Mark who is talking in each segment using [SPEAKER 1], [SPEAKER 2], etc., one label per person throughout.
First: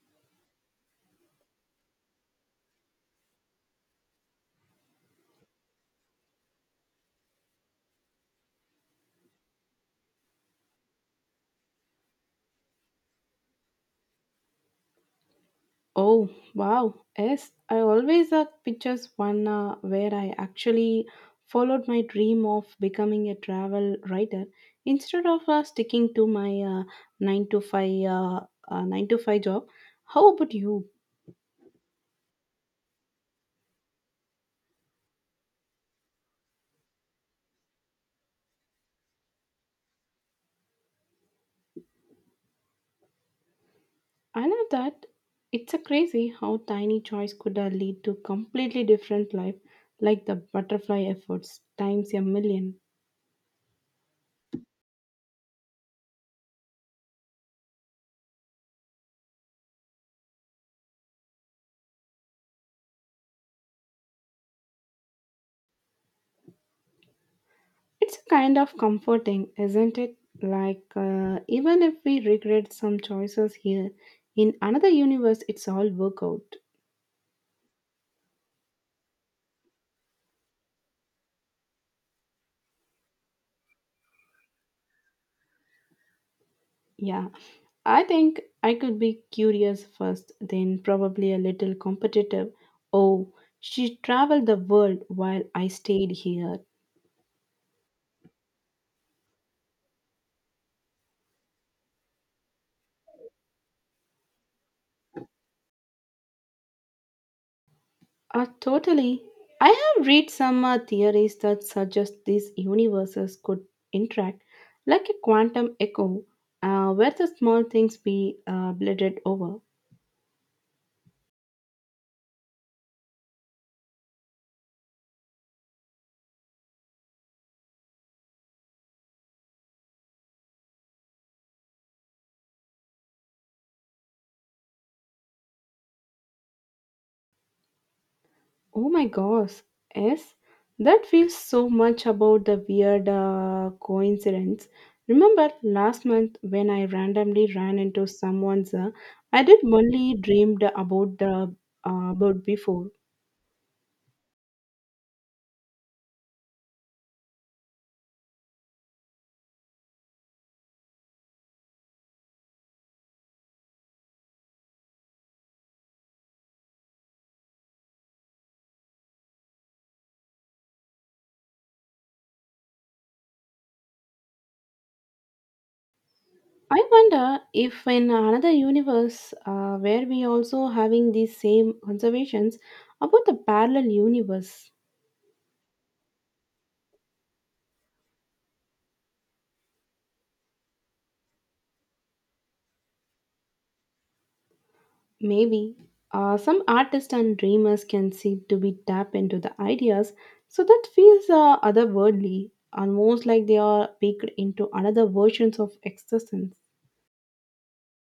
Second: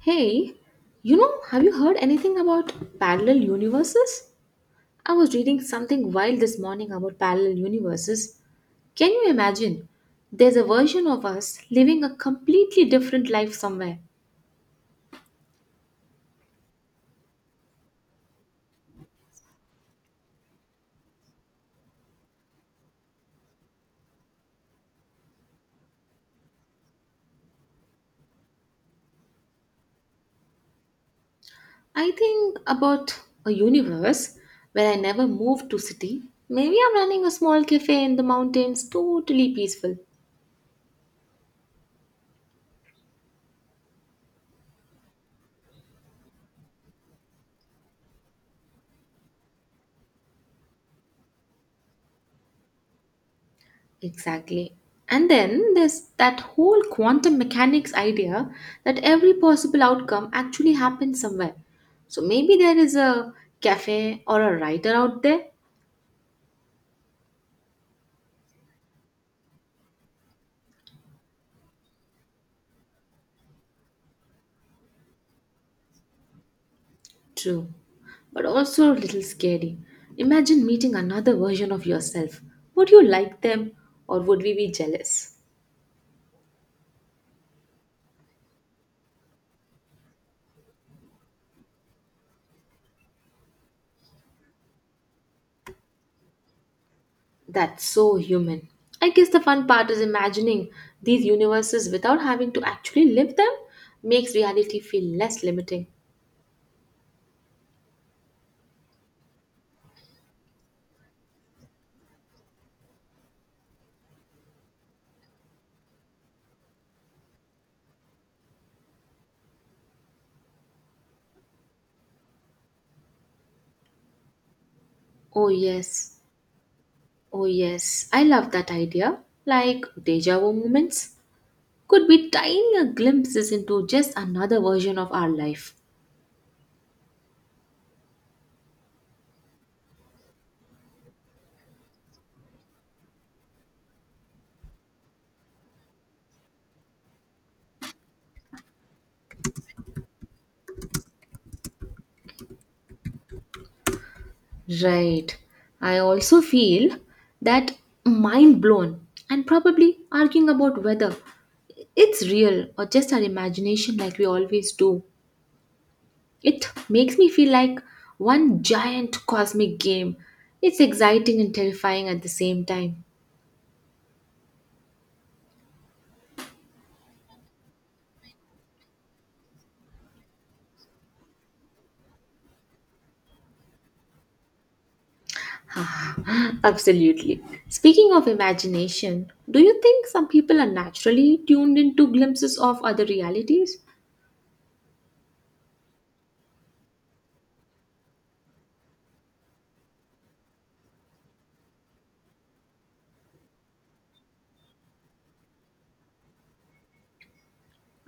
[SPEAKER 1] Hey, you know, have you heard anything about parallel universes? I was reading something wild this morning about parallel universes. Can you imagine? There's a version of us living a completely different life somewhere.
[SPEAKER 2] Oh wow! Yes, I always pictures one where I actually followed my dream of becoming a travel writer instead of sticking to my nine to five uh, nine to five job. How about you?
[SPEAKER 1] I think about a universe where I never moved to city. Maybe I'm running a small cafe in the mountains, totally peaceful.
[SPEAKER 2] I love that. It's a crazy how tiny choice could lead to completely different life, like the butterfly efforts times a million.
[SPEAKER 1] Exactly. And then there's that whole quantum mechanics idea that every possible outcome actually happens somewhere. So maybe there is a cafe or a writer out there.
[SPEAKER 2] It's a kind of comforting, isn't it? Like, even if we regret some choices here, in another universe, it's all work out.
[SPEAKER 1] True. But also a little scary. Imagine meeting another version of yourself. Would you like them or would we be jealous?
[SPEAKER 2] Yeah, I think I could be curious first, then probably a little competitive. Oh, she traveled the world while I stayed here.
[SPEAKER 1] That's so human. I guess the fun part is imagining these universes without having to actually live them makes reality feel less limiting.
[SPEAKER 2] Totally. I have read some theories that suggest these universes could interact like a quantum echo, where the small things be blended over.
[SPEAKER 1] Oh, yes. Oh, yes, I love that idea. Like deja vu moments could be tiny glimpses into just another version of our life.
[SPEAKER 2] Oh my gosh, yes, that feels so much about the weird coincidence. Remember last month when I randomly ran into someone's, I did only dreamed about the about before.
[SPEAKER 1] Right. I also feel that mind blown and probably arguing about whether it's real or just our imagination, like we always do. It makes me feel like one giant cosmic game. It's exciting and terrifying at the same time.
[SPEAKER 2] I wonder if in another universe where we also having these same conservations about the parallel universe.
[SPEAKER 1] Absolutely. Speaking of imagination, do you think some people are naturally tuned into glimpses of other realities?
[SPEAKER 2] Maybe some artists and dreamers can seem to be tapped into the ideas, so that feels otherworldly, almost like they are baked into another versions of existence.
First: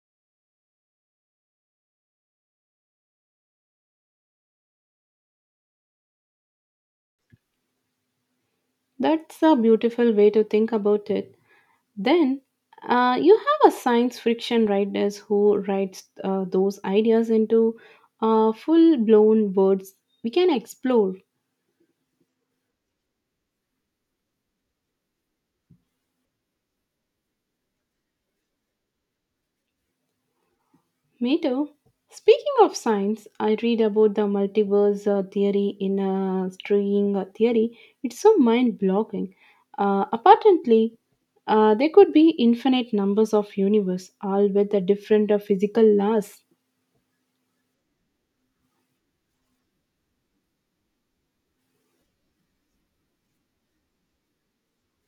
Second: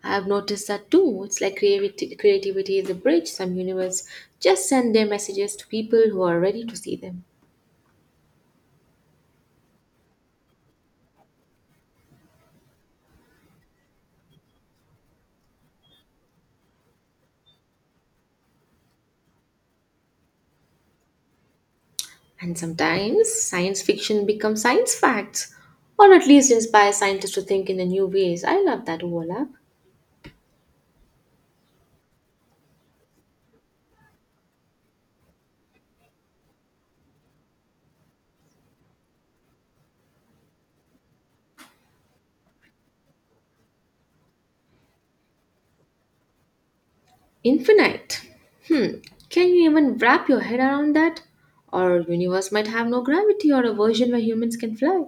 [SPEAKER 1] I have noticed that too. It's like creativity, creativity is a bridge. Some universe just send their messages to people who are ready to see them.
[SPEAKER 2] That's a beautiful way to think about it. Then you have a science fiction writers who writes those ideas into full blown words we can explore.
[SPEAKER 1] And sometimes science fiction becomes science facts, or at least inspires scientists to think in the new ways. I love that overlap.
[SPEAKER 2] Me too. Speaking of science, I read about the multiverse theory in string theory. It's so mind blowing. Apparently, there could be infinite numbers of universe, all with the different physical laws.
[SPEAKER 1] Infinite. Hmm. Can you even wrap your head around that? Our universe might have no gravity or a version where humans can fly.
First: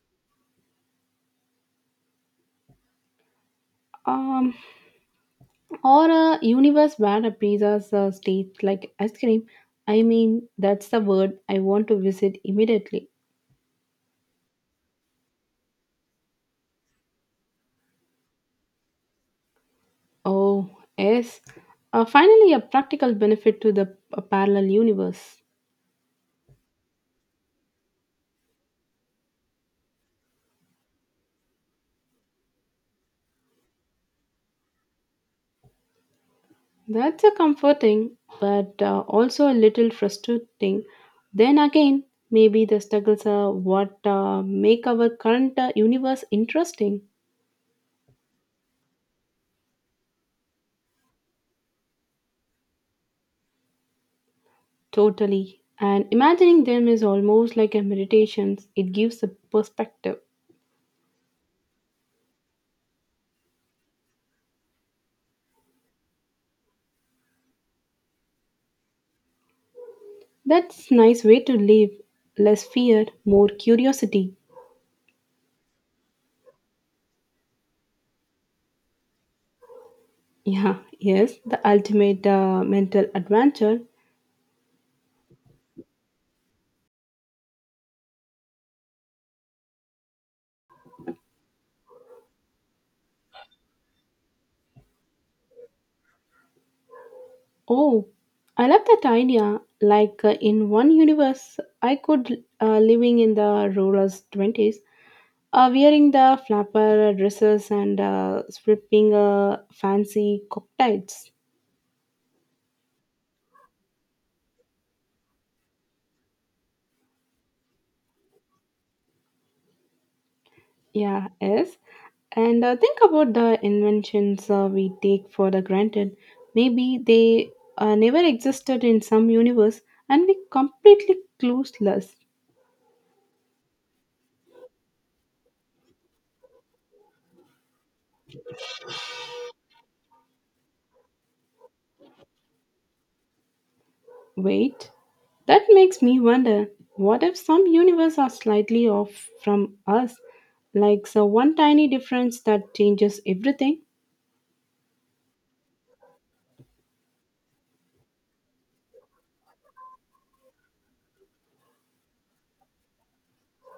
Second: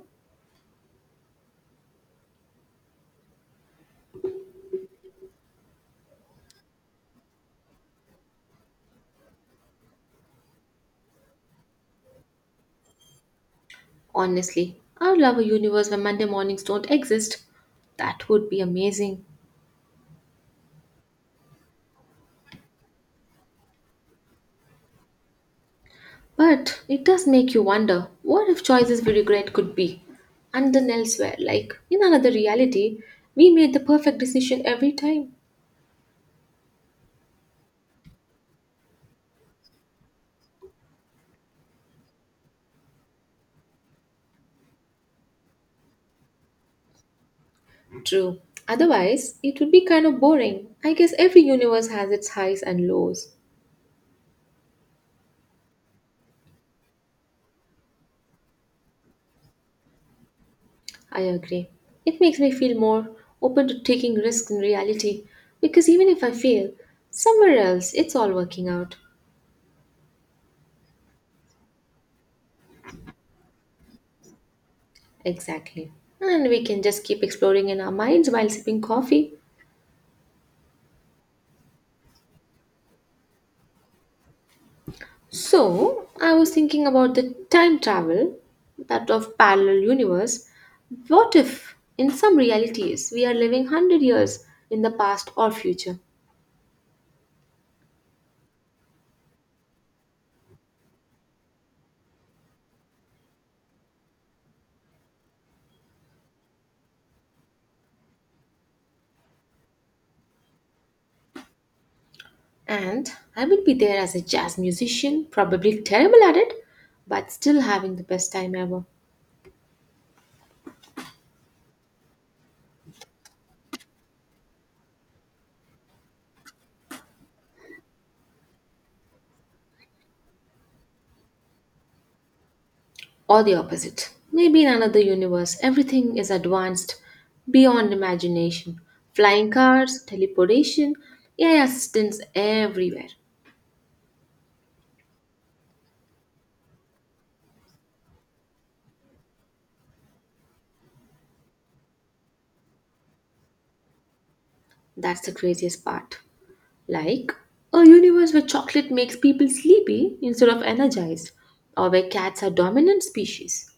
[SPEAKER 2] Um, or a universe where a pizza's state like ice cream. I mean, that's the word I want to visit immediately.
[SPEAKER 1] Honestly, I'd love a universe where Monday mornings don't exist. That would be amazing.
[SPEAKER 2] Oh, yes. Finally, a practical benefit to the parallel universe.
[SPEAKER 1] But it does make you wonder what if choices we regret could be? And then elsewhere, like in another reality, we made the perfect decision every time.
[SPEAKER 2] That's a comforting, but also a little frustrating. Then again, maybe the struggles are what make our current universe interesting.
[SPEAKER 1] True. Otherwise, it would be kind of boring. I guess every universe has its highs and lows.
[SPEAKER 2] Totally. And imagining them is almost like a meditation. It gives a perspective.
[SPEAKER 1] I agree. It makes me feel more open to taking risks in reality because even if I fail, somewhere else it's all working out.
[SPEAKER 2] That's nice way to live. Less fear, more curiosity.
[SPEAKER 1] Exactly. And we can just keep exploring in our minds while sipping coffee.
[SPEAKER 2] Yeah, yes, the ultimate mental adventure.
[SPEAKER 1] So, I was thinking about the time travel, that of parallel universe. What if, in some realities, we are living 100 years in the past or future?
[SPEAKER 2] Oh, I love that idea. Like in one universe, I could living in the rural twenties, wearing the flapper dresses and sipping fancy cocktails.
[SPEAKER 1] And I would be there as a jazz musician, probably terrible at it, but still having the best time ever.
[SPEAKER 2] Yeah, yes. And think about the inventions we take for the granted. Maybe they never existed in some universe, and we completely clueless.
[SPEAKER 1] Or the opposite. Maybe in another universe, everything is advanced beyond imagination. Flying cars, teleportation, AI assistants everywhere.
[SPEAKER 2] Wait, that makes me wonder what if some universe are slightly off from us, like the one tiny difference that changes everything?
[SPEAKER 1] That's the craziest part. Like a universe where chocolate makes people sleepy instead of energized, or where cats are dominant species.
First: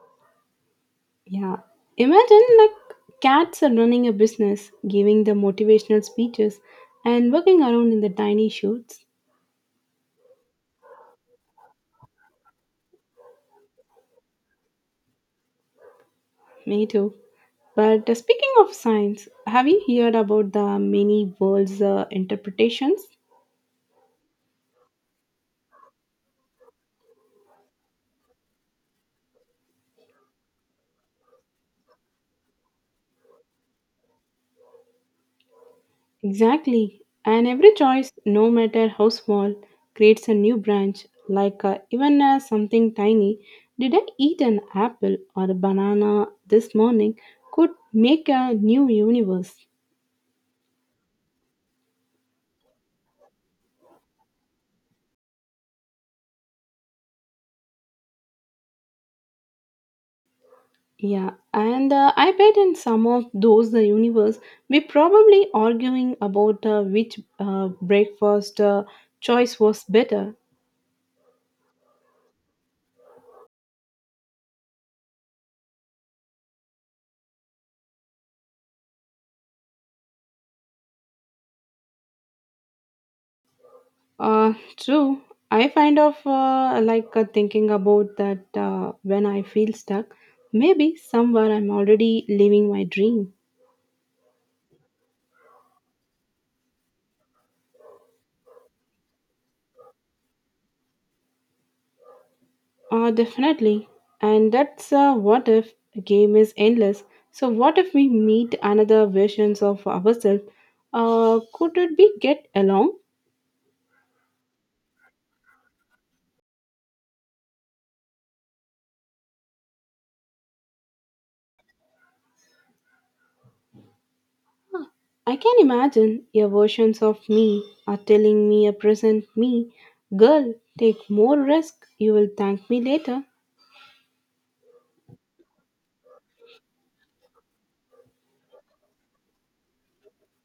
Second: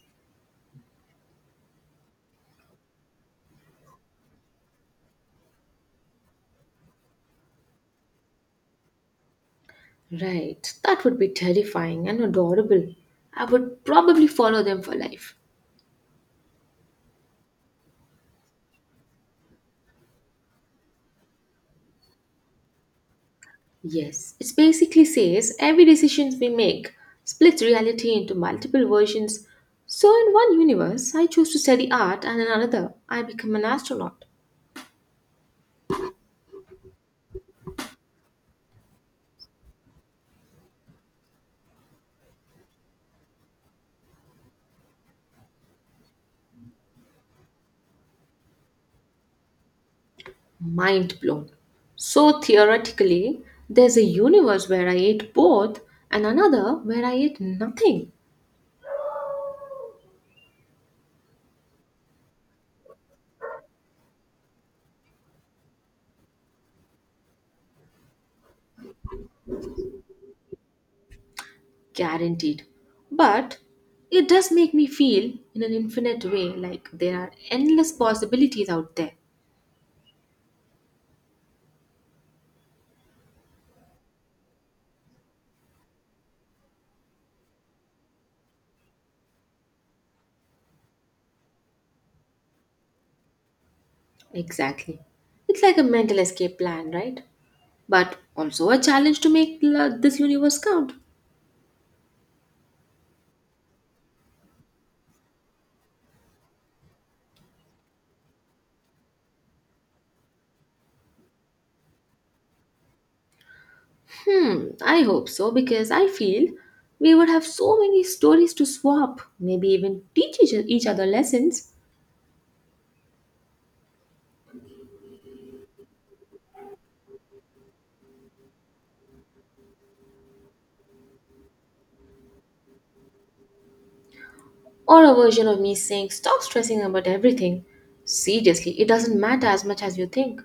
[SPEAKER 2] Yeah. Imagine like cats are running a business, giving the motivational speeches, and working around in the tiny shoes.
[SPEAKER 1] Right, that would be terrifying and adorable. I would probably follow them for life.
[SPEAKER 2] Me too. But speaking of science, have you heard about the many worlds interpretations?
[SPEAKER 1] Yes, it basically says every decision we make splits reality into multiple versions. So, in one universe, I choose to study art, and in another, I become an astronaut.
[SPEAKER 2] Exactly. And every choice, no matter how small, creates a new branch. Like even something tiny, did I eat an apple or a banana this morning, could make a new universe.
[SPEAKER 1] Mind blown. So, theoretically, there's a universe where I ate both and another where I ate nothing.
[SPEAKER 2] Yeah, and I bet in some of those the universe we probably arguing about which breakfast choice was better.
[SPEAKER 1] Guaranteed. But it does make me feel, in an infinite way, like there are endless possibilities out there.
[SPEAKER 2] True. I find of thinking about that when I feel stuck. Maybe somewhere I'm already living my dream.
[SPEAKER 1] Exactly. It's like a mental escape plan, right? But also a challenge to make this universe count.
[SPEAKER 2] Definitely. And that's what if game is endless. So what if we meet another versions of ourselves? Could it be get along?
[SPEAKER 1] Hmm, I hope so because I feel we would have so many stories to swap, maybe even teach each other lessons.
[SPEAKER 2] I can imagine your versions of me are telling me a present me, girl, take more risk. You will thank me later.
[SPEAKER 1] Or a version of me saying, Stop stressing about everything. Seriously, it doesn't matter as much as you think.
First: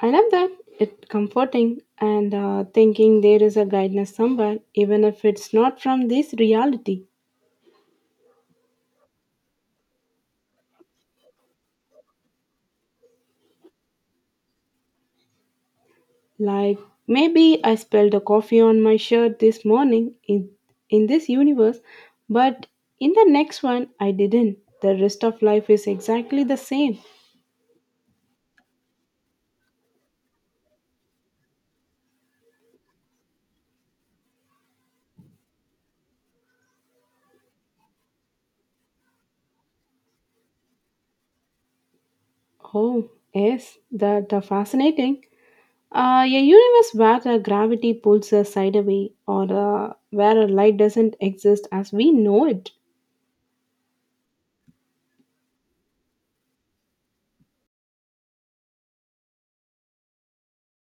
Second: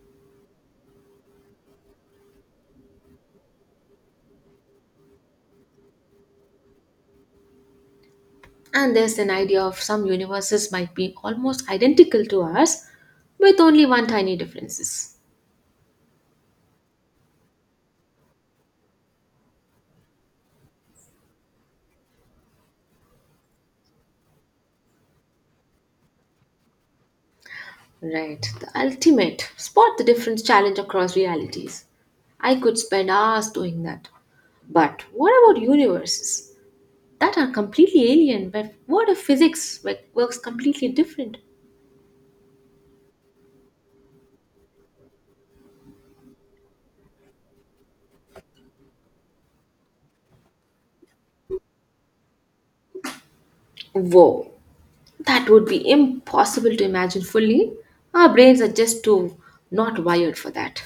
[SPEAKER 2] I love that. It's comforting and thinking there is a guidance somewhere, even if it's not from this reality.
[SPEAKER 1] And there's an idea of some universes might be almost identical to ours with only one tiny differences.
[SPEAKER 2] Like maybe I spilled a coffee on my shirt this morning in this universe, but in the next one I didn't. The rest of life is exactly the same.
[SPEAKER 1] Right, the ultimate spot the difference challenge across realities. I could spend hours doing that. But what about universes that are completely alien? But what if physics works completely different?
[SPEAKER 2] Oh, yes, that are fascinating. A universe where the gravity pulls us side away, or where a light doesn't exist as we know it.
[SPEAKER 1] Whoa, that would be impossible to imagine fully. Our brains are just too not wired for that.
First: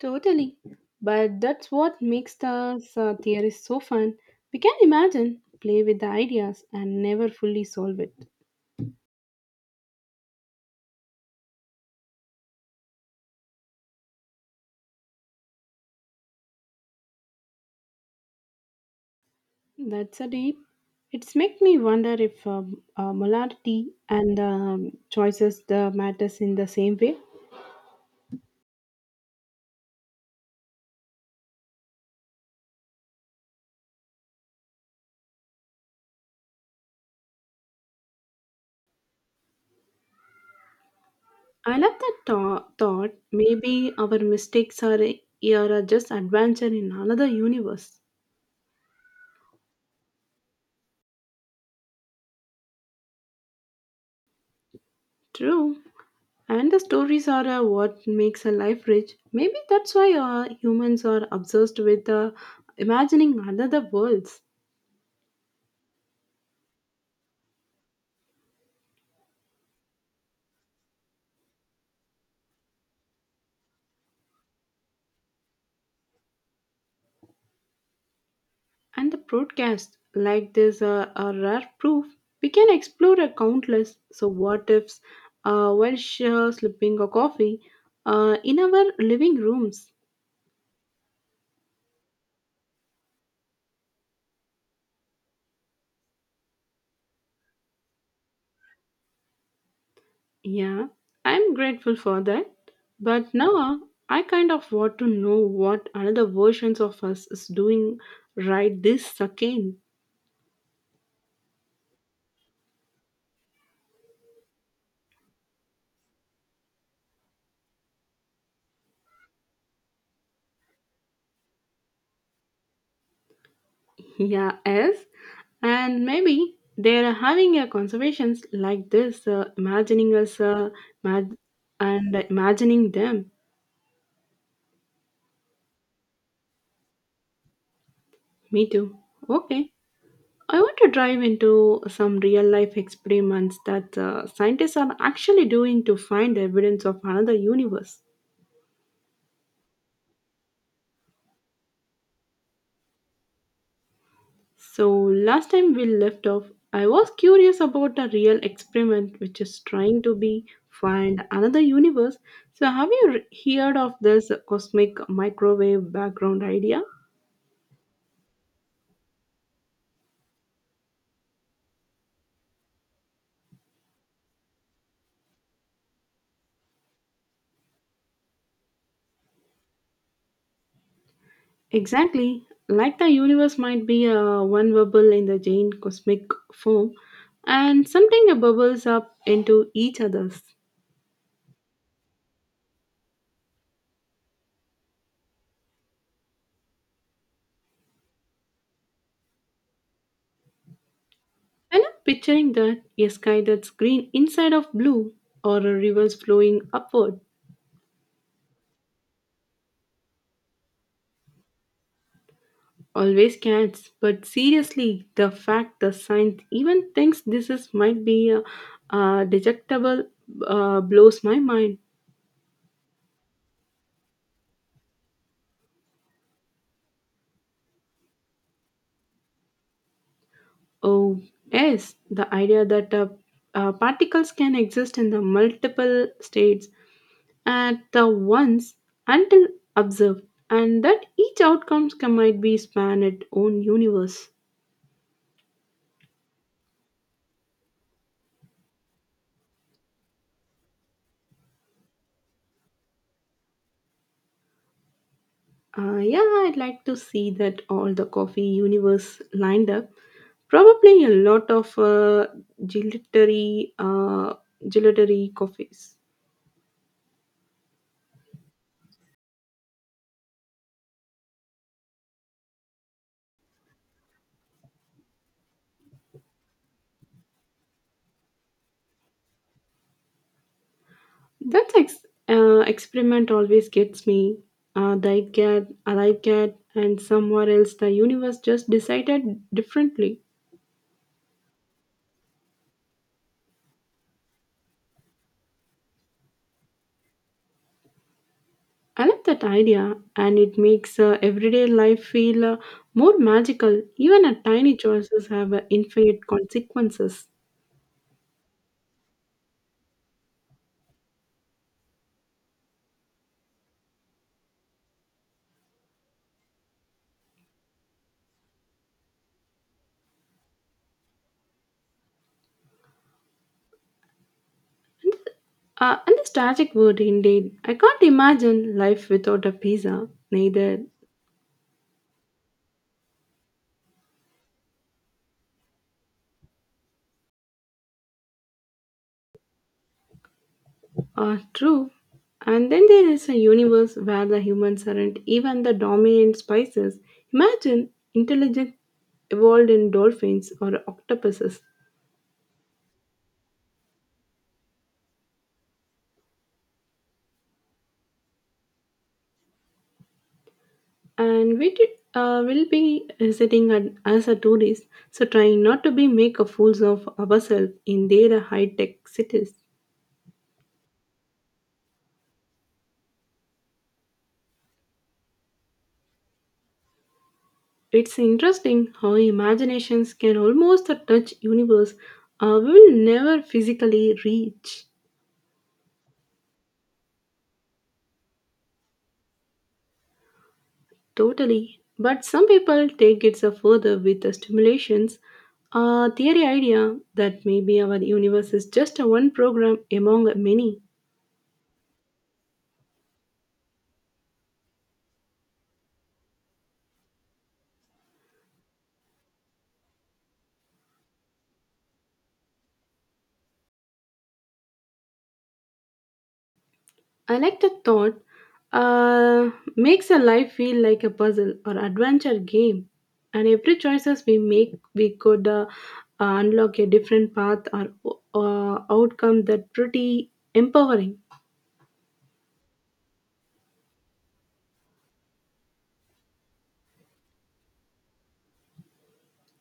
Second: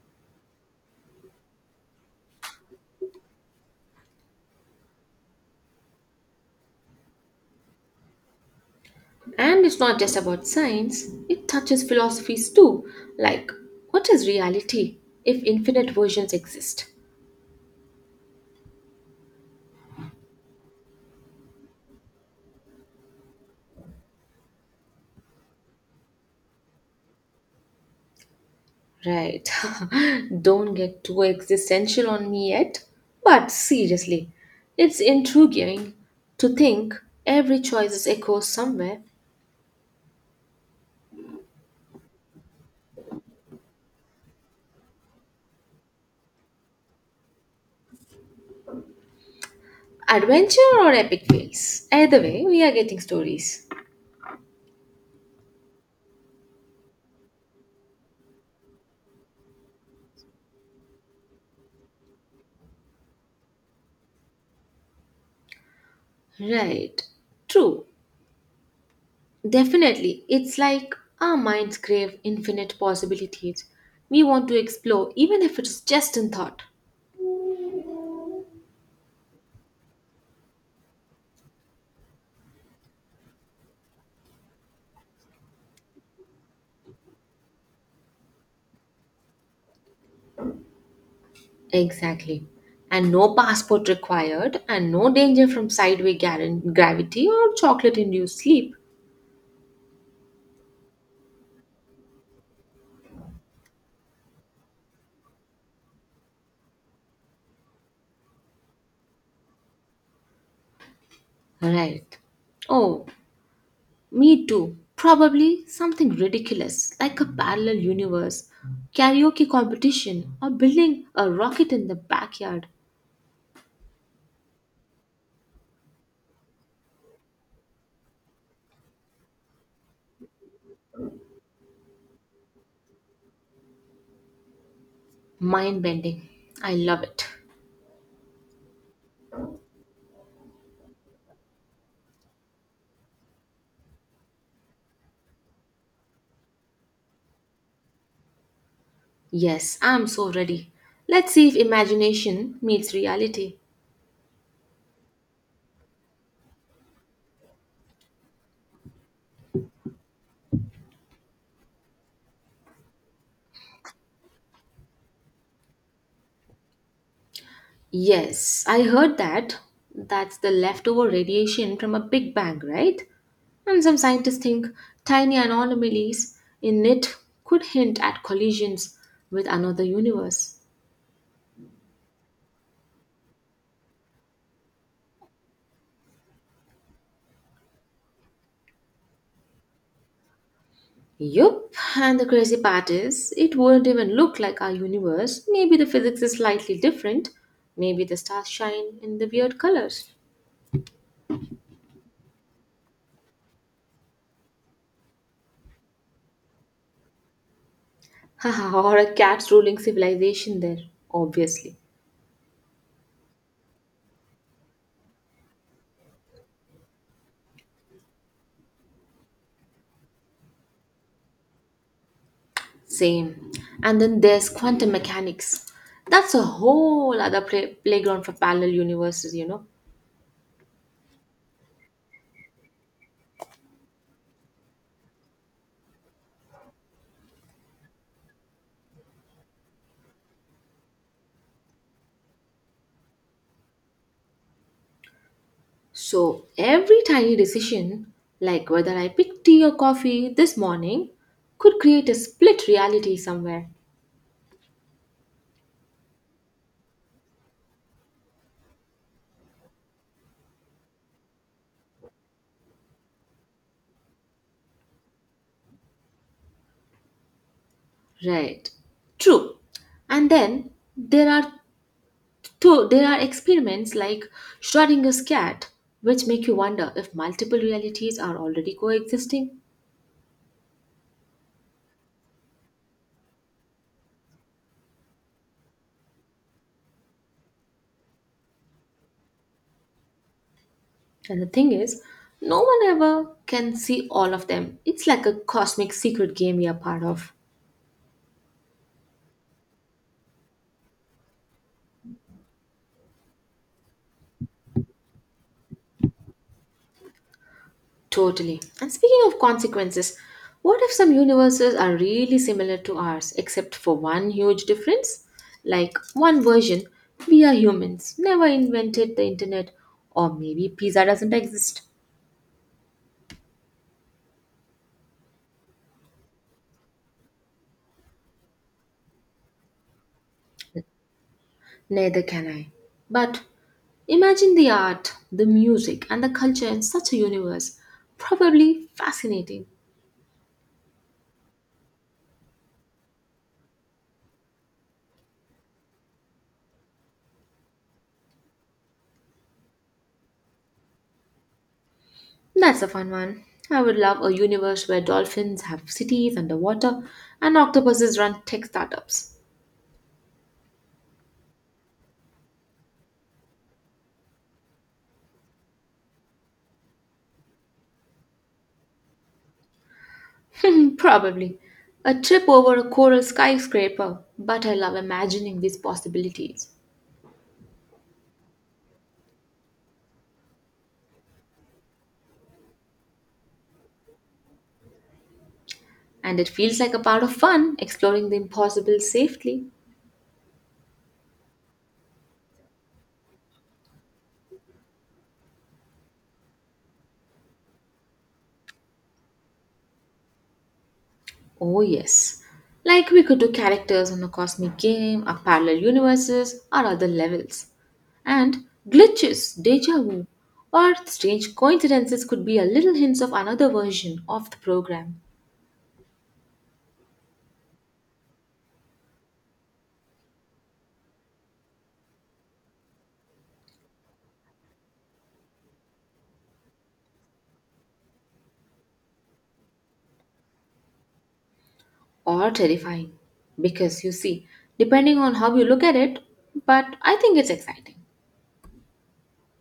[SPEAKER 2] Totally. But that's what makes the theory so fun. We can imagine, play with the ideas, and never fully solve it.
[SPEAKER 1] And it's not just about science, it touches philosophies too, like what is reality if infinite versions exist?
[SPEAKER 2] That's a deep. It's make me wonder if molarity and choices the matters in the same way.
[SPEAKER 1] Right. Don't get too existential on me yet. But seriously, it's intriguing to think every choice is echoes somewhere.
[SPEAKER 2] I love that thought. Maybe our mistakes are just adventure in another universe.
[SPEAKER 1] Adventure or epic fails. Either way, we are getting stories.
[SPEAKER 2] True. And the stories are what makes a life rich. Maybe that's why humans are obsessed with imagining another worlds.
[SPEAKER 1] Right. True. Definitely. It's like our minds crave infinite possibilities. We want to explore, even if it's just in thought.
[SPEAKER 2] And the broadcasts like this are rare proof. We can explore a countless so what ifs while sure slipping a coffee in our living rooms.
[SPEAKER 1] Exactly. And no passport required, and no danger from sideways gravity or chocolate induced sleep.
[SPEAKER 2] Yeah, I'm grateful for that. But now I kind of want to know what another versions of us is doing right this second.
[SPEAKER 1] Right. Oh, me too. Probably something ridiculous like a parallel universe, karaoke competition, or building a rocket in the backyard.
[SPEAKER 2] Yeah, yes. And maybe they're having a conversations like this, imagining us mag- and imagining them.
[SPEAKER 1] Mind bending. I love it.
[SPEAKER 2] Me too. Okay. I want to dive into some real life experiments that scientists are actually doing to find evidence of another universe.
[SPEAKER 1] Yes, I'm so ready. Let's see if imagination meets reality.
[SPEAKER 2] So, last time we left off, I was curious about a real experiment which is trying to be find another universe. So, have you heard of this cosmic microwave background idea?
[SPEAKER 1] Yes, I heard that. That's the leftover radiation from a big bang, right? And some scientists think tiny anomalies in it could hint at collisions with another universe.
[SPEAKER 2] Exactly. Like the universe might be a one bubble in the giant cosmic form, and something bubbles up into each other's.
[SPEAKER 1] Yup, and the crazy part is, it won't even look like our universe. Maybe the physics is slightly different. Maybe the stars shine in the weird colors.
[SPEAKER 2] And I'm picturing that a sky that's green inside of blue, or a rivers flowing upward.
[SPEAKER 1] or a cat's ruling civilization there, obviously.
[SPEAKER 2] Always cats but seriously the fact the science even thinks this is might be a, detectable blows my mind.
[SPEAKER 1] Same. And then there's quantum mechanics. That's a whole other playground for parallel universes, you know.
[SPEAKER 2] Oh yes the idea that particles can exist in the multiple states at the once until observed and that each outcomes can might be span its own universe.
[SPEAKER 1] So every tiny decision, like whether I pick tea or coffee this morning, could create a split reality somewhere.
[SPEAKER 2] Yeah, I'd like to see that all the coffee universe lined up. Probably a lot of gelatery, uh, gelatery coffees.
[SPEAKER 1] Right. True. And then there are there are experiments like Schrodinger's cat, which make you wonder if multiple realities are already coexisting.
[SPEAKER 2] That experiment always gets me. The get, cat, get, and somewhere else the universe just decided differently.
[SPEAKER 1] And the thing is, no one ever can see all of them. It's like a cosmic secret game we are part of.
[SPEAKER 2] I love that idea, and it makes everyday life feel more magical. Even a tiny choices have infinite consequences.
[SPEAKER 1] Totally. And speaking of consequences, what if some universes are really similar to ours, except for one huge difference? Like one version, we are humans, never invented the internet, or maybe pizza doesn't exist.
[SPEAKER 2] And this tragic word indeed. I can't imagine life without a pizza. Neither
[SPEAKER 1] Neither can I. But imagine the art, the music, and the culture in such a universe. Probably fascinating.
[SPEAKER 2] are true. And then there is a universe where the humans aren't even the dominant species. Imagine intelligent evolved in dolphins or octopuses.
[SPEAKER 1] That's a fun one. I would love a universe where dolphins have cities underwater and octopuses run tech startups.
[SPEAKER 2] And we did, will be sitting at, as a tourist, so trying not to be make a fools of ourselves in their high-tech cities.
[SPEAKER 1] Probably. A trip over a coral skyscraper, but I love imagining these possibilities.
[SPEAKER 2] It's interesting how imaginations can almost touch universe we will never physically reach.
[SPEAKER 1] And it feels like a part of fun exploring the impossible safely.
[SPEAKER 2] Totally. But some people take it so further with the stimulations theory idea that maybe our universe is just a one program among many.
[SPEAKER 1] Oh, yes. Like we could do characters in a cosmic game, or parallel universes, or other levels. And glitches, deja vu, or strange coincidences could be a little hints of another version of the program,
[SPEAKER 2] I like the thought. Uh, Makes a life feel like a puzzle or adventure game, and every choices we make, we could unlock a different path or outcome that pretty empowering.
[SPEAKER 1] or terrifying. Because you see, depending on how you look at it, but I think it's exciting.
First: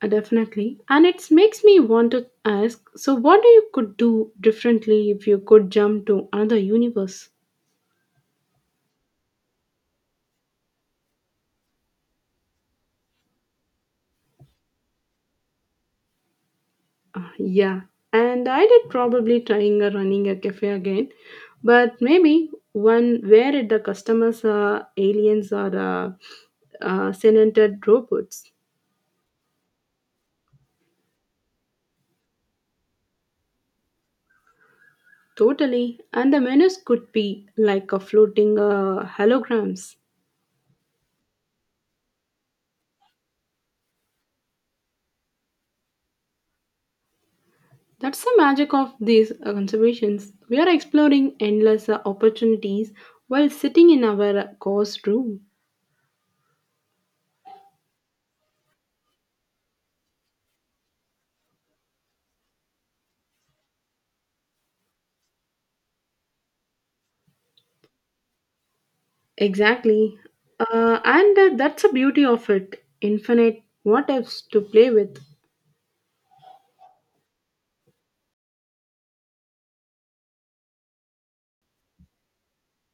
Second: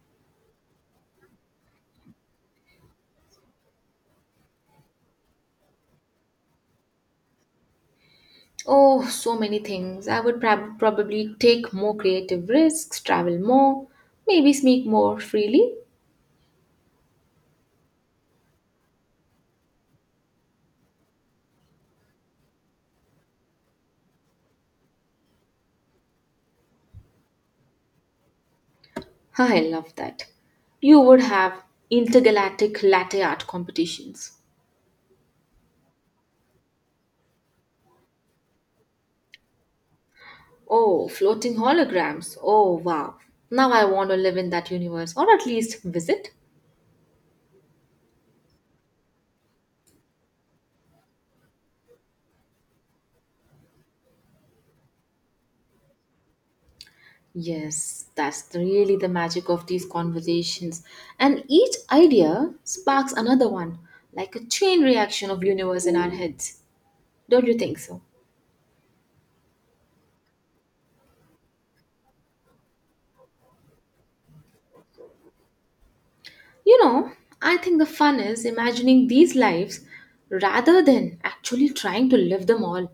[SPEAKER 2] Definitely, and it makes me want to ask. So, what do you could do differently if you could jump to another universe?
[SPEAKER 1] Oh, so many things. I would probably take more creative risks, travel more, maybe sneak more freely.
[SPEAKER 2] Yeah, and I did probably trying running a cafe again, but maybe one where the customers are aliens or senated robots.
[SPEAKER 1] Huh, I love that. You would have intergalactic latte art competitions.
[SPEAKER 2] Totally, and the menus could be like a floating holograms.
[SPEAKER 1] Oh, floating holograms. Oh, wow. Now I want to live in that universe or at least visit.
[SPEAKER 2] That's the magic of these conservations. We are exploring endless opportunities while sitting in our course room.
[SPEAKER 1] Yes, really the magic of these conversations. And each idea sparks another one, like a chain reaction of universe in our heads. Don't you think so?
[SPEAKER 2] Exactly. And that's the beauty of it. Infinite what ifs to play with.
[SPEAKER 1] You know, I think the fun is imagining these lives rather than actually trying to live them all.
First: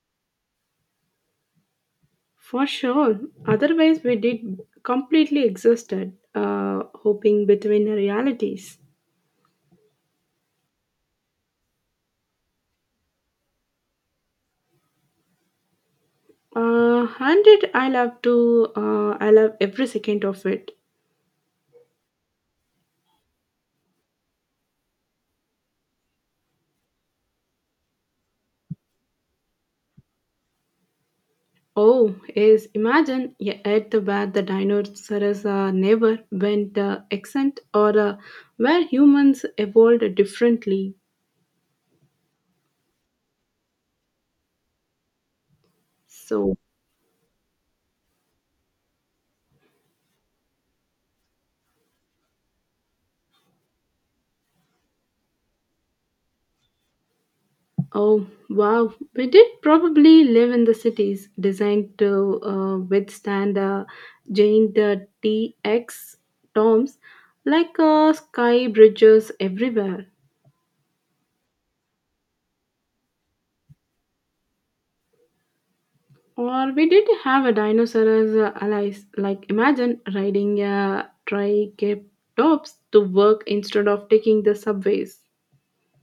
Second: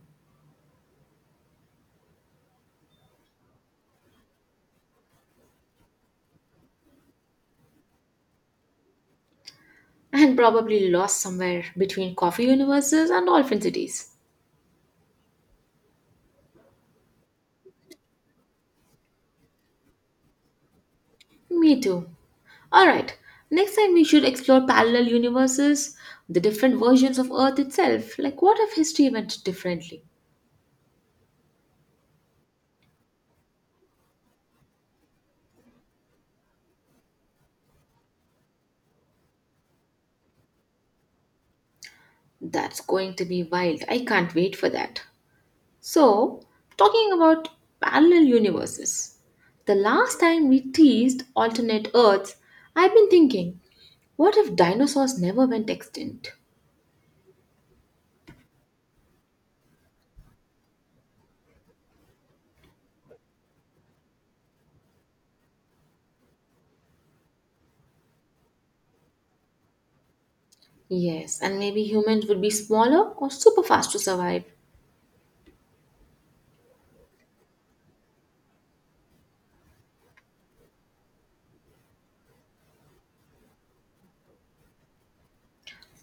[SPEAKER 2] For sure. Otherwise, we did completely existed, hoping between the realities.
[SPEAKER 1] And probably lost somewhere between coffee universes and dolphin cities.
[SPEAKER 2] And it, I love to, I love every second of it.
[SPEAKER 1] Me too. Alright, next time we should explore parallel universes, the different versions of Earth itself. Like, what if history went differently?
[SPEAKER 2] Oh, is imagine yeah, at the where the dinosaurs never went extinct or where humans evolved differently.
[SPEAKER 1] That's going to be wild. I can't wait for that. So,
[SPEAKER 2] So,
[SPEAKER 1] talking about parallel universes, the last time we teased alternate Earths, I've been thinking, what if dinosaurs never went extinct?
[SPEAKER 2] oh, wow. We did probably live in the cities designed to withstand giant TX storms like sky bridges everywhere.
[SPEAKER 1] Yes, and maybe humans would be smaller or super fast to survive.
[SPEAKER 2] Or we did have a dinosaur as allies. Like imagine riding a triceratops to work instead of taking the subways.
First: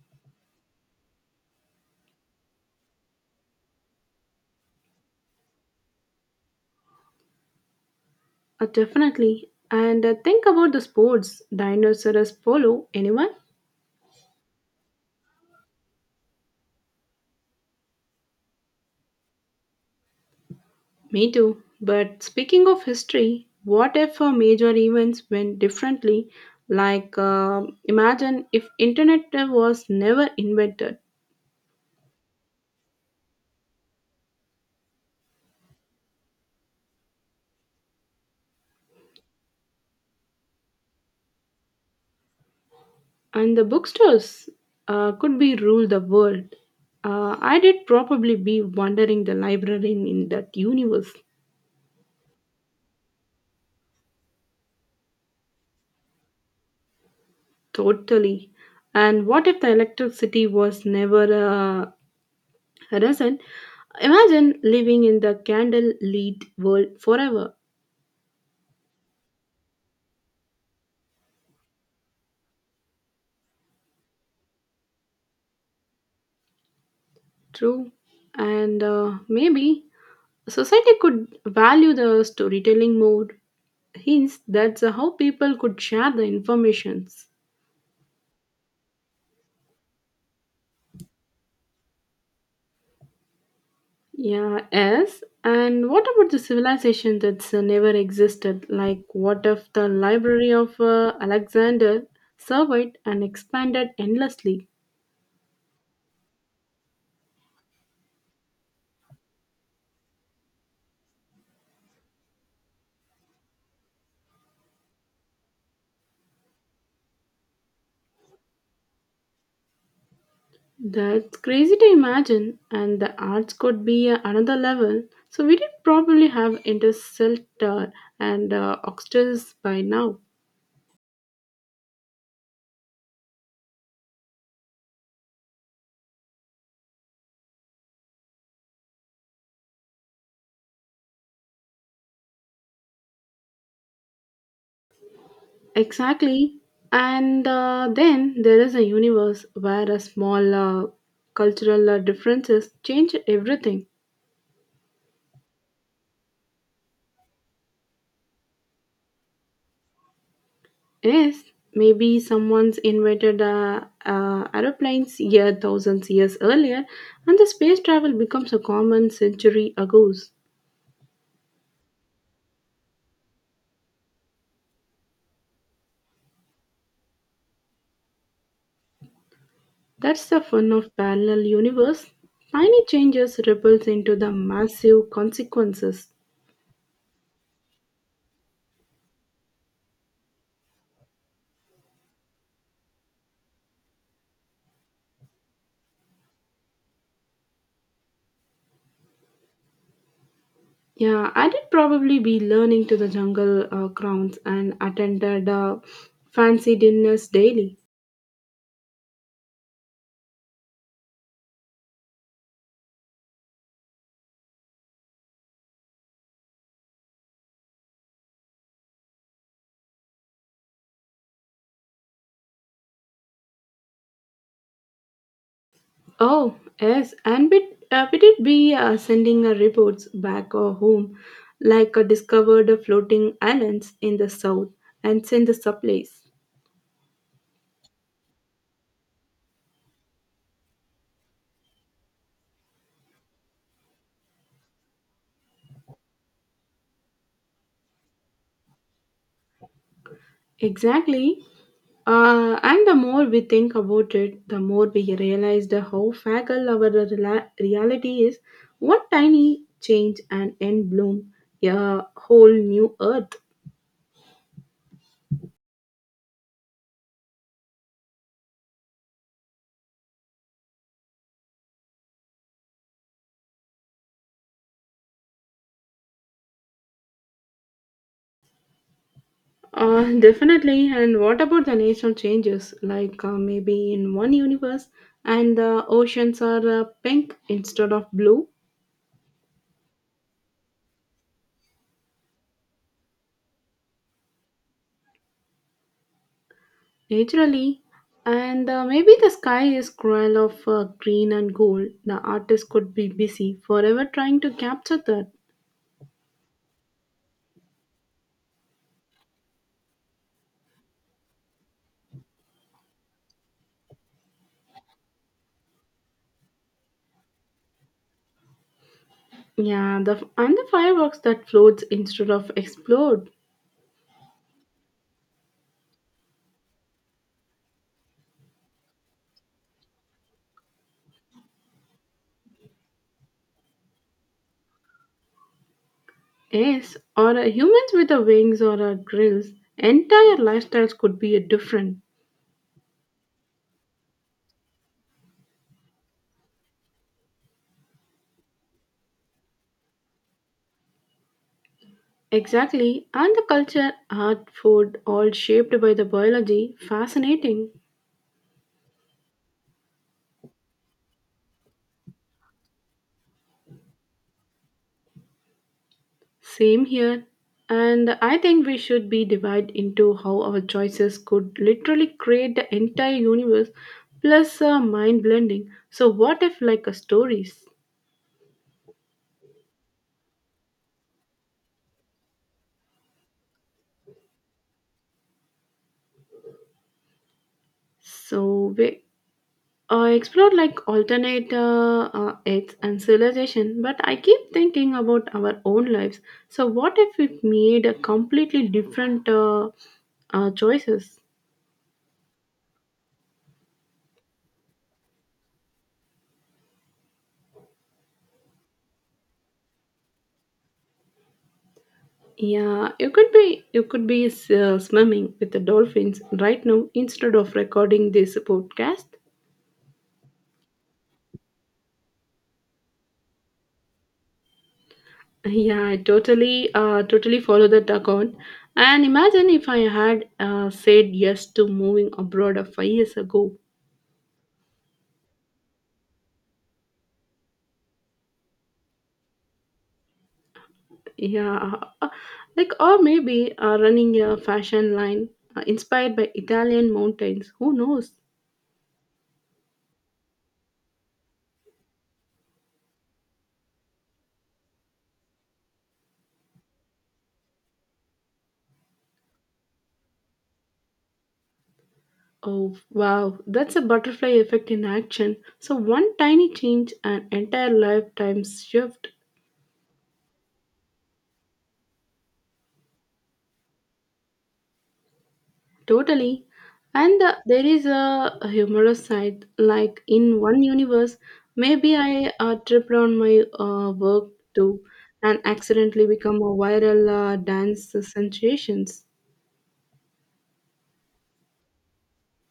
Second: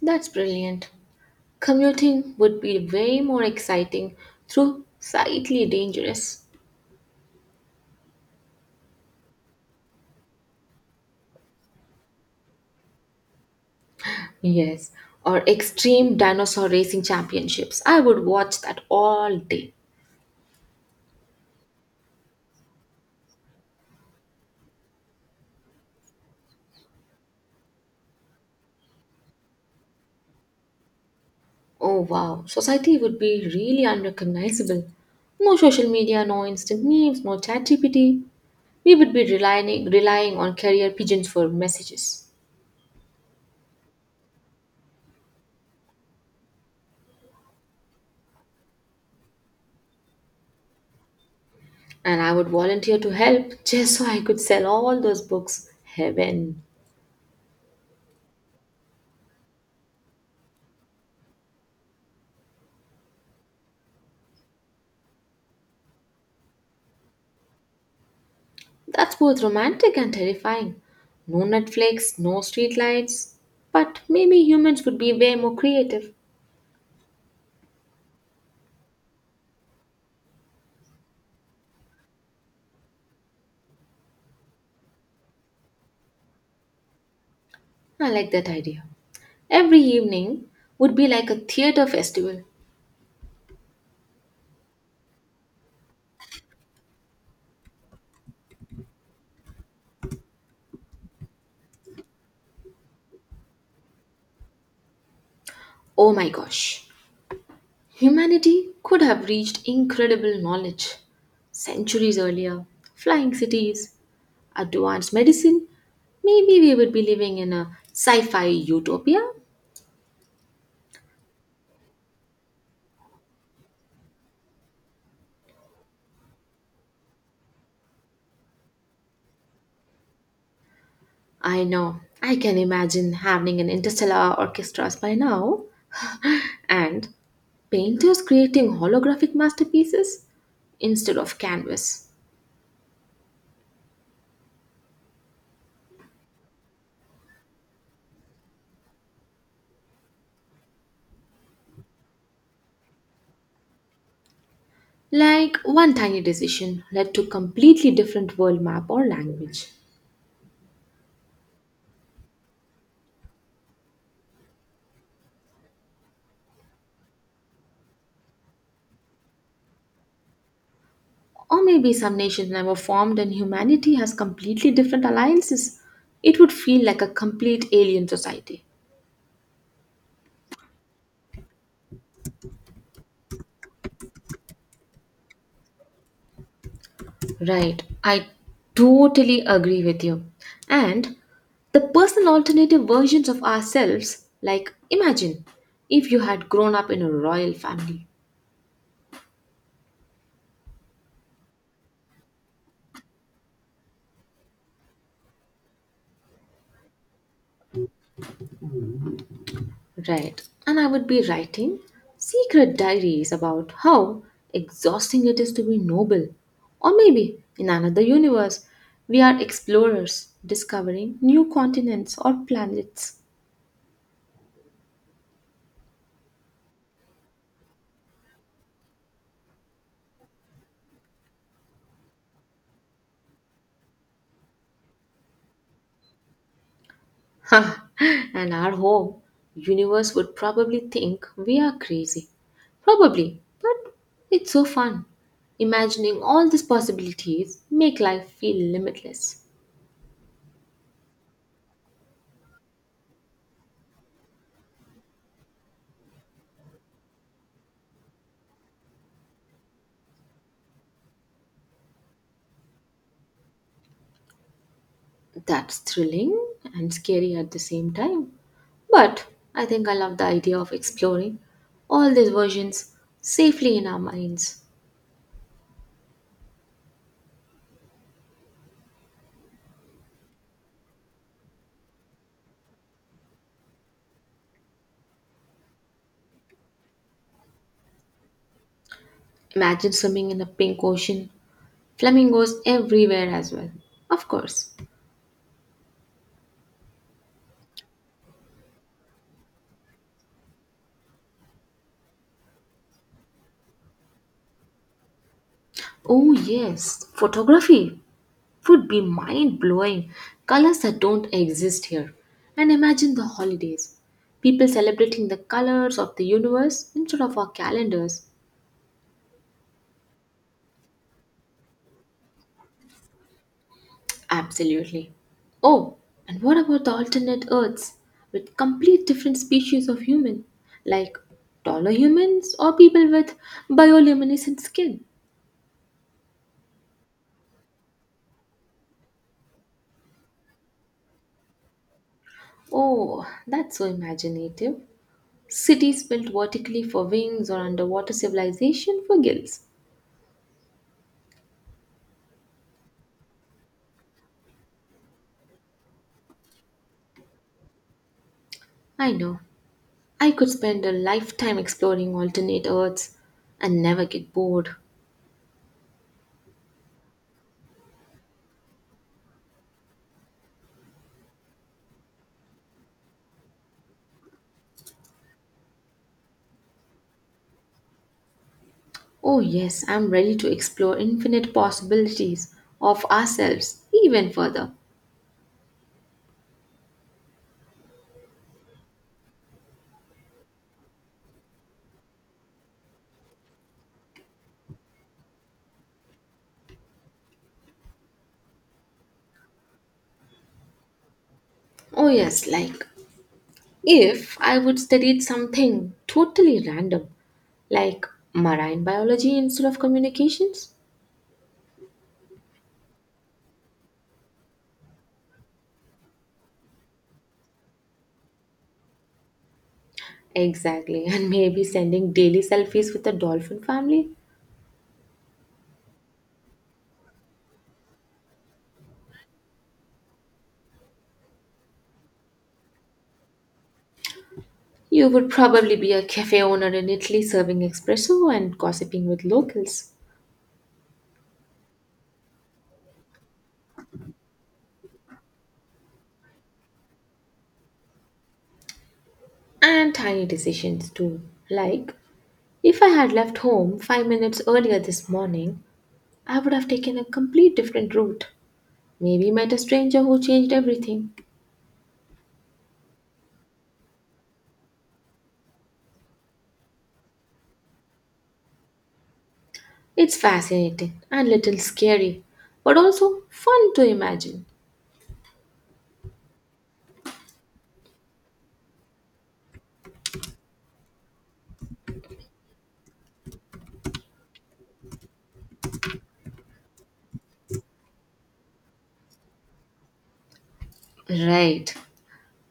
[SPEAKER 1] That's brilliant. Commuting would be way more exciting, though slightly dangerous.
[SPEAKER 2] Definitely. And think about the sports. Dinosaurs follow anyone?
[SPEAKER 1] Yes, or extreme dinosaur racing championships. I would watch that all day.
[SPEAKER 2] Me too. But speaking of history, what if major events went differently? Like, imagine if internet was never invented,
[SPEAKER 1] Oh wow, society would be really unrecognizable. No social media, no instant memes, no chat GPT. We would be relying on carrier pigeons for messages.
[SPEAKER 2] and the bookstores could be rule the world. I did probably be wandering the library in that universe.
[SPEAKER 1] And I would volunteer to help just so I could sell all those books. Heaven.
[SPEAKER 2] Totally. And what if the electricity was never a reason? Imagine living in the candle lit world forever.
[SPEAKER 1] That's both romantic and terrifying. No Netflix, no streetlights. But maybe humans would be way more creative.
[SPEAKER 2] True. And maybe society could value the storytelling more. Hence, that's how people could share the informations.
[SPEAKER 1] I like that idea. Every evening would be like a theater festival.
[SPEAKER 2] Yeah, yes. And what about the civilization that's never existed? Like, what if the library of Alexander survived and expanded endlessly?
[SPEAKER 1] Oh my gosh. Humanity could have reached incredible knowledge centuries earlier. Flying cities, advanced medicine. Maybe we would be living in a sci fi utopia.
[SPEAKER 2] That's crazy to imagine, and the arts could be another level. So, we did probably have Interstellar and Oxters by now.
[SPEAKER 1] I know. I can imagine having an interstellar orchestras by now. and painters creating holographic masterpieces instead of canvas.
[SPEAKER 2] Exactly. And then there is a universe where a small cultural differences change everything.
[SPEAKER 1] Like one tiny decision led to completely different world map or language.
[SPEAKER 2] Yes, maybe someone's invented aeroplanes year thousands years earlier, and the space travel becomes a common century ago.
[SPEAKER 1] Or maybe some nations never formed and humanity has completely different alliances. It would feel like a complete alien society.
[SPEAKER 2] That's the fun of parallel universe. Tiny changes ripples into the massive consequences.
[SPEAKER 1] Right. I totally agree with you. And the personal alternative versions of ourselves, like imagine if you had grown up in a royal family.
[SPEAKER 2] Yeah, I did probably be learning to the jungle grounds and attended fancy dinners daily.
[SPEAKER 1] Right. And I would be writing secret diaries about how exhausting it is to be noble. Or maybe in another universe, we are explorers discovering new continents or planets.
[SPEAKER 2] Oh, yes, and we did be sending reports back home, like discovered floating islands in the south and send the supplies.
[SPEAKER 1] and our home universe would probably think we are crazy. Probably, but it's so fun. Imagining all these possibilities make life feel limitless.
[SPEAKER 2] Exactly. And the more we think about it, the more we realize the how fragile our reality is. What tiny change and end bloom, a whole new earth.
[SPEAKER 1] That's thrilling and scary at the same time. But I think I love the idea of exploring all these versions safely in our minds.
[SPEAKER 2] Definitely. And what about the national changes? Like maybe in one universe, and the oceans are pink instead of blue,
[SPEAKER 1] Imagine swimming in a pink ocean, flamingos everywhere as well. Of course.
[SPEAKER 2] naturally. And maybe the sky is cruel of green and gold. The artist could be busy forever trying to capture that.
[SPEAKER 1] Oh, yes, photography would be mind blowing. Colors that don't exist here. And imagine the holidays. People celebrating the colors of the universe instead of our calendars.
[SPEAKER 2] Yeah, the and the fireworks that floats instead of explode.
[SPEAKER 1] Absolutely. Oh, and what about the alternate Earths with complete different species of human, like taller humans or people with bioluminescent skin?
[SPEAKER 2] Yes, or humans with the wings or drills. Entire lifestyles could be different.
[SPEAKER 1] Oh, that's so imaginative. Cities built vertically for wings or underwater civilization for gills.
[SPEAKER 2] Exactly, and the culture, art, food, all shaped by the biology. Fascinating.
[SPEAKER 1] I know, I could spend a lifetime exploring alternate Earths and never get bored.
[SPEAKER 2] Same here. And I think we should be divided into how our choices could literally create the entire universe plus mind blending. So, what if, like, a stories?
[SPEAKER 1] Oh, yes, I'm ready to explore infinite possibilities of ourselves even further.
[SPEAKER 2] So, I explore like alternate earths and civilization, but I keep thinking about our own lives. So, what if we made a completely different choices?
[SPEAKER 1] Oh, yes, like if I would study something totally random, like marine biology instead of communications.
[SPEAKER 2] Yeah, you could be swimming with the dolphins right now instead of recording this podcast.
[SPEAKER 1] Exactly, and maybe sending daily selfies with the dolphin family.
[SPEAKER 2] Yeah, I totally follow that account. And imagine if I had said yes to moving abroad 5 years ago.
[SPEAKER 1] You would probably be a cafe owner in Italy serving espresso and gossiping with locals.
[SPEAKER 2] Yeah, uh, like or maybe running a fashion line inspired by Italian mountains. Who knows?
[SPEAKER 1] And tiny decisions too. Like, if I had left home 5 minutes earlier this morning, I would have taken a complete different route. Maybe met a stranger who changed everything.
[SPEAKER 2] Oh wow, that's a butterfly effect in action. So one tiny change, an entire lifetime shift.
[SPEAKER 1] It's fascinating and little scary, but also fun to imagine.
[SPEAKER 2] Totally. And there is a humorous side. Like in one universe, maybe I tripped on my work too and accidentally become a viral dance sensations.
[SPEAKER 1] Right.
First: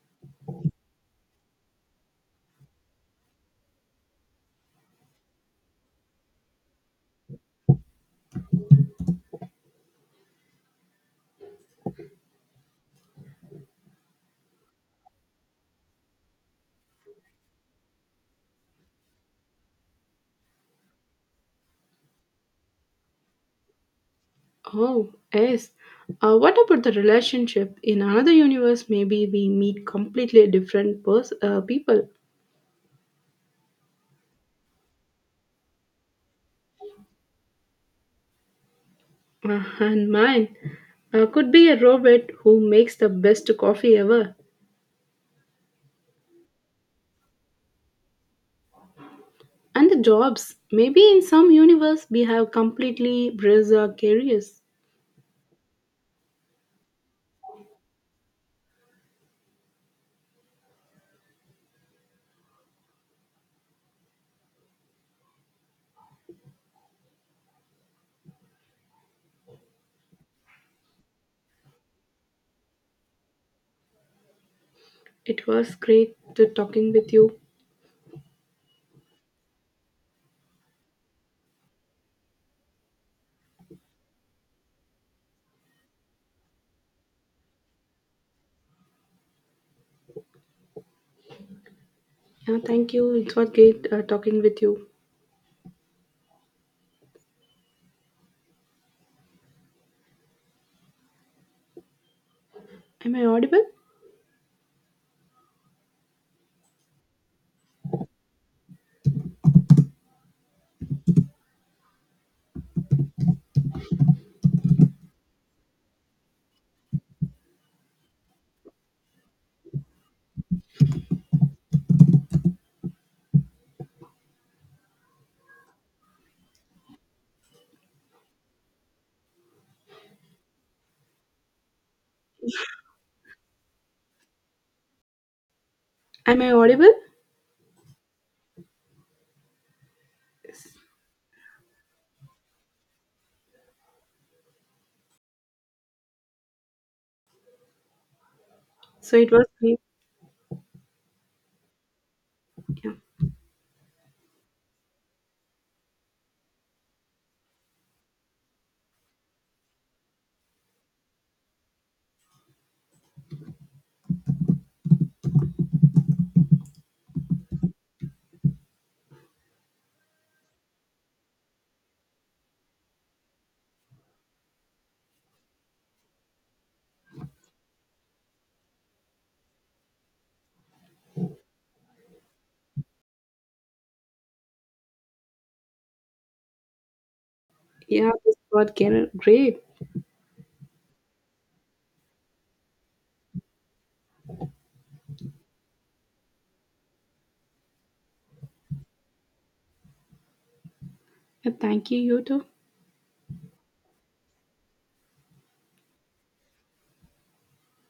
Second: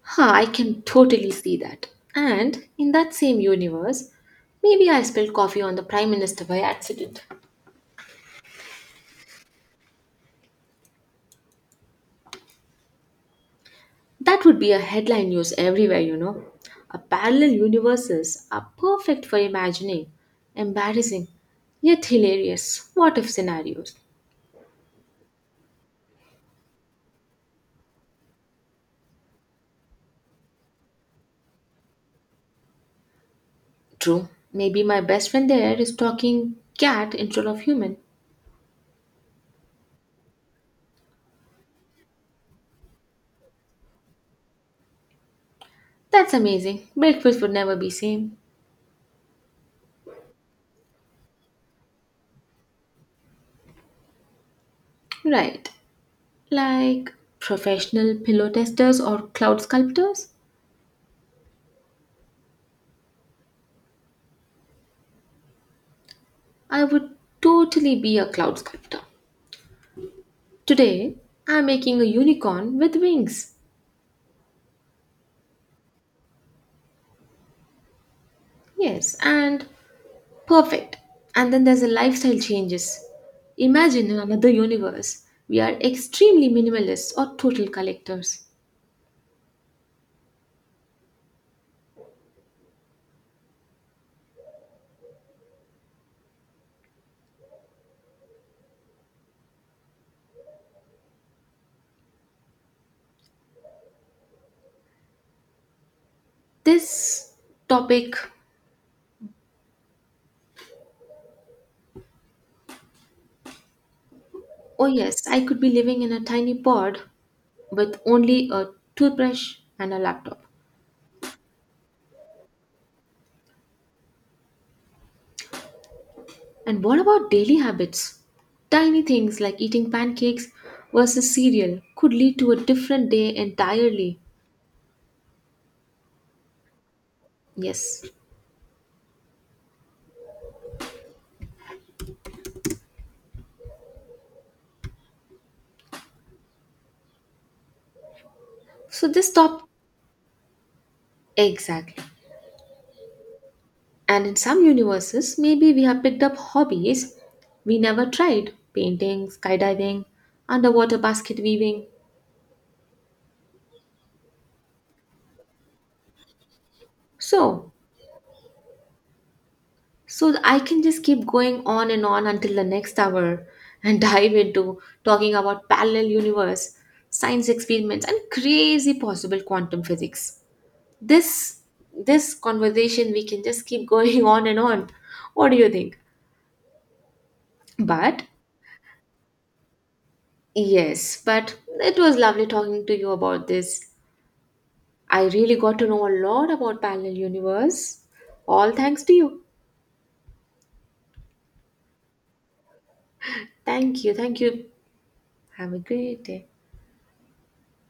[SPEAKER 1] Huh, I can totally see that. And in that same universe, maybe I spilled coffee on the Prime Minister by accident. That would be a headline news everywhere, you know. A parallel universes are perfect for imagining embarrassing yet hilarious what if scenarios.
[SPEAKER 2] Oh, yes. What about the relationship? In another universe, maybe we meet completely different people.
[SPEAKER 1] True, maybe my best friend there is talking cat instead of human.
[SPEAKER 2] And mine could be a robot who makes the best coffee ever.
[SPEAKER 1] That's amazing. Breakfast would never be same.
[SPEAKER 2] And the jobs. Maybe in some universe, we have completely bizarre careers.
[SPEAKER 1] Right. Like professional pillow testers or cloud sculptors? I would totally be a cloud sculptor. Today, I'm making a unicorn with wings.
[SPEAKER 2] It was great to talking with you.
[SPEAKER 1] Yes, and perfect. And then there's a lifestyle changes. Imagine in another universe, we are extremely minimalist or total collectors.
[SPEAKER 2] Yeah, thank you. It was great talking with you. Am I audible?
[SPEAKER 1] This topic, oh yes, I could be living in a tiny pod with only a toothbrush and a laptop. And what about daily habits? Tiny things like eating pancakes versus cereal could lead to a different day entirely.
[SPEAKER 2] Am I audible?
[SPEAKER 1] Yes.
[SPEAKER 2] Yes.
[SPEAKER 1] So
[SPEAKER 2] So it
[SPEAKER 1] this
[SPEAKER 2] was
[SPEAKER 1] top
[SPEAKER 2] great.
[SPEAKER 1] Exactly.
[SPEAKER 2] Yeah,
[SPEAKER 1] And in some universes, maybe we have picked up hobbies we never tried painting, skydiving, underwater basket weaving. So, so I can just keep going on and on until the next hour and dive into talking about parallel universe, science experiments, and crazy possible quantum physics. This this conversation we can just keep going on and on. What do you think?
[SPEAKER 2] yeah,
[SPEAKER 1] But
[SPEAKER 2] this was great.
[SPEAKER 1] yes, but it was lovely talking to you about this. I really got to know a lot about parallel universe. All thanks to you.
[SPEAKER 2] Yeah, thank you, you too.
[SPEAKER 1] Thank you. Thank you. Have a great day.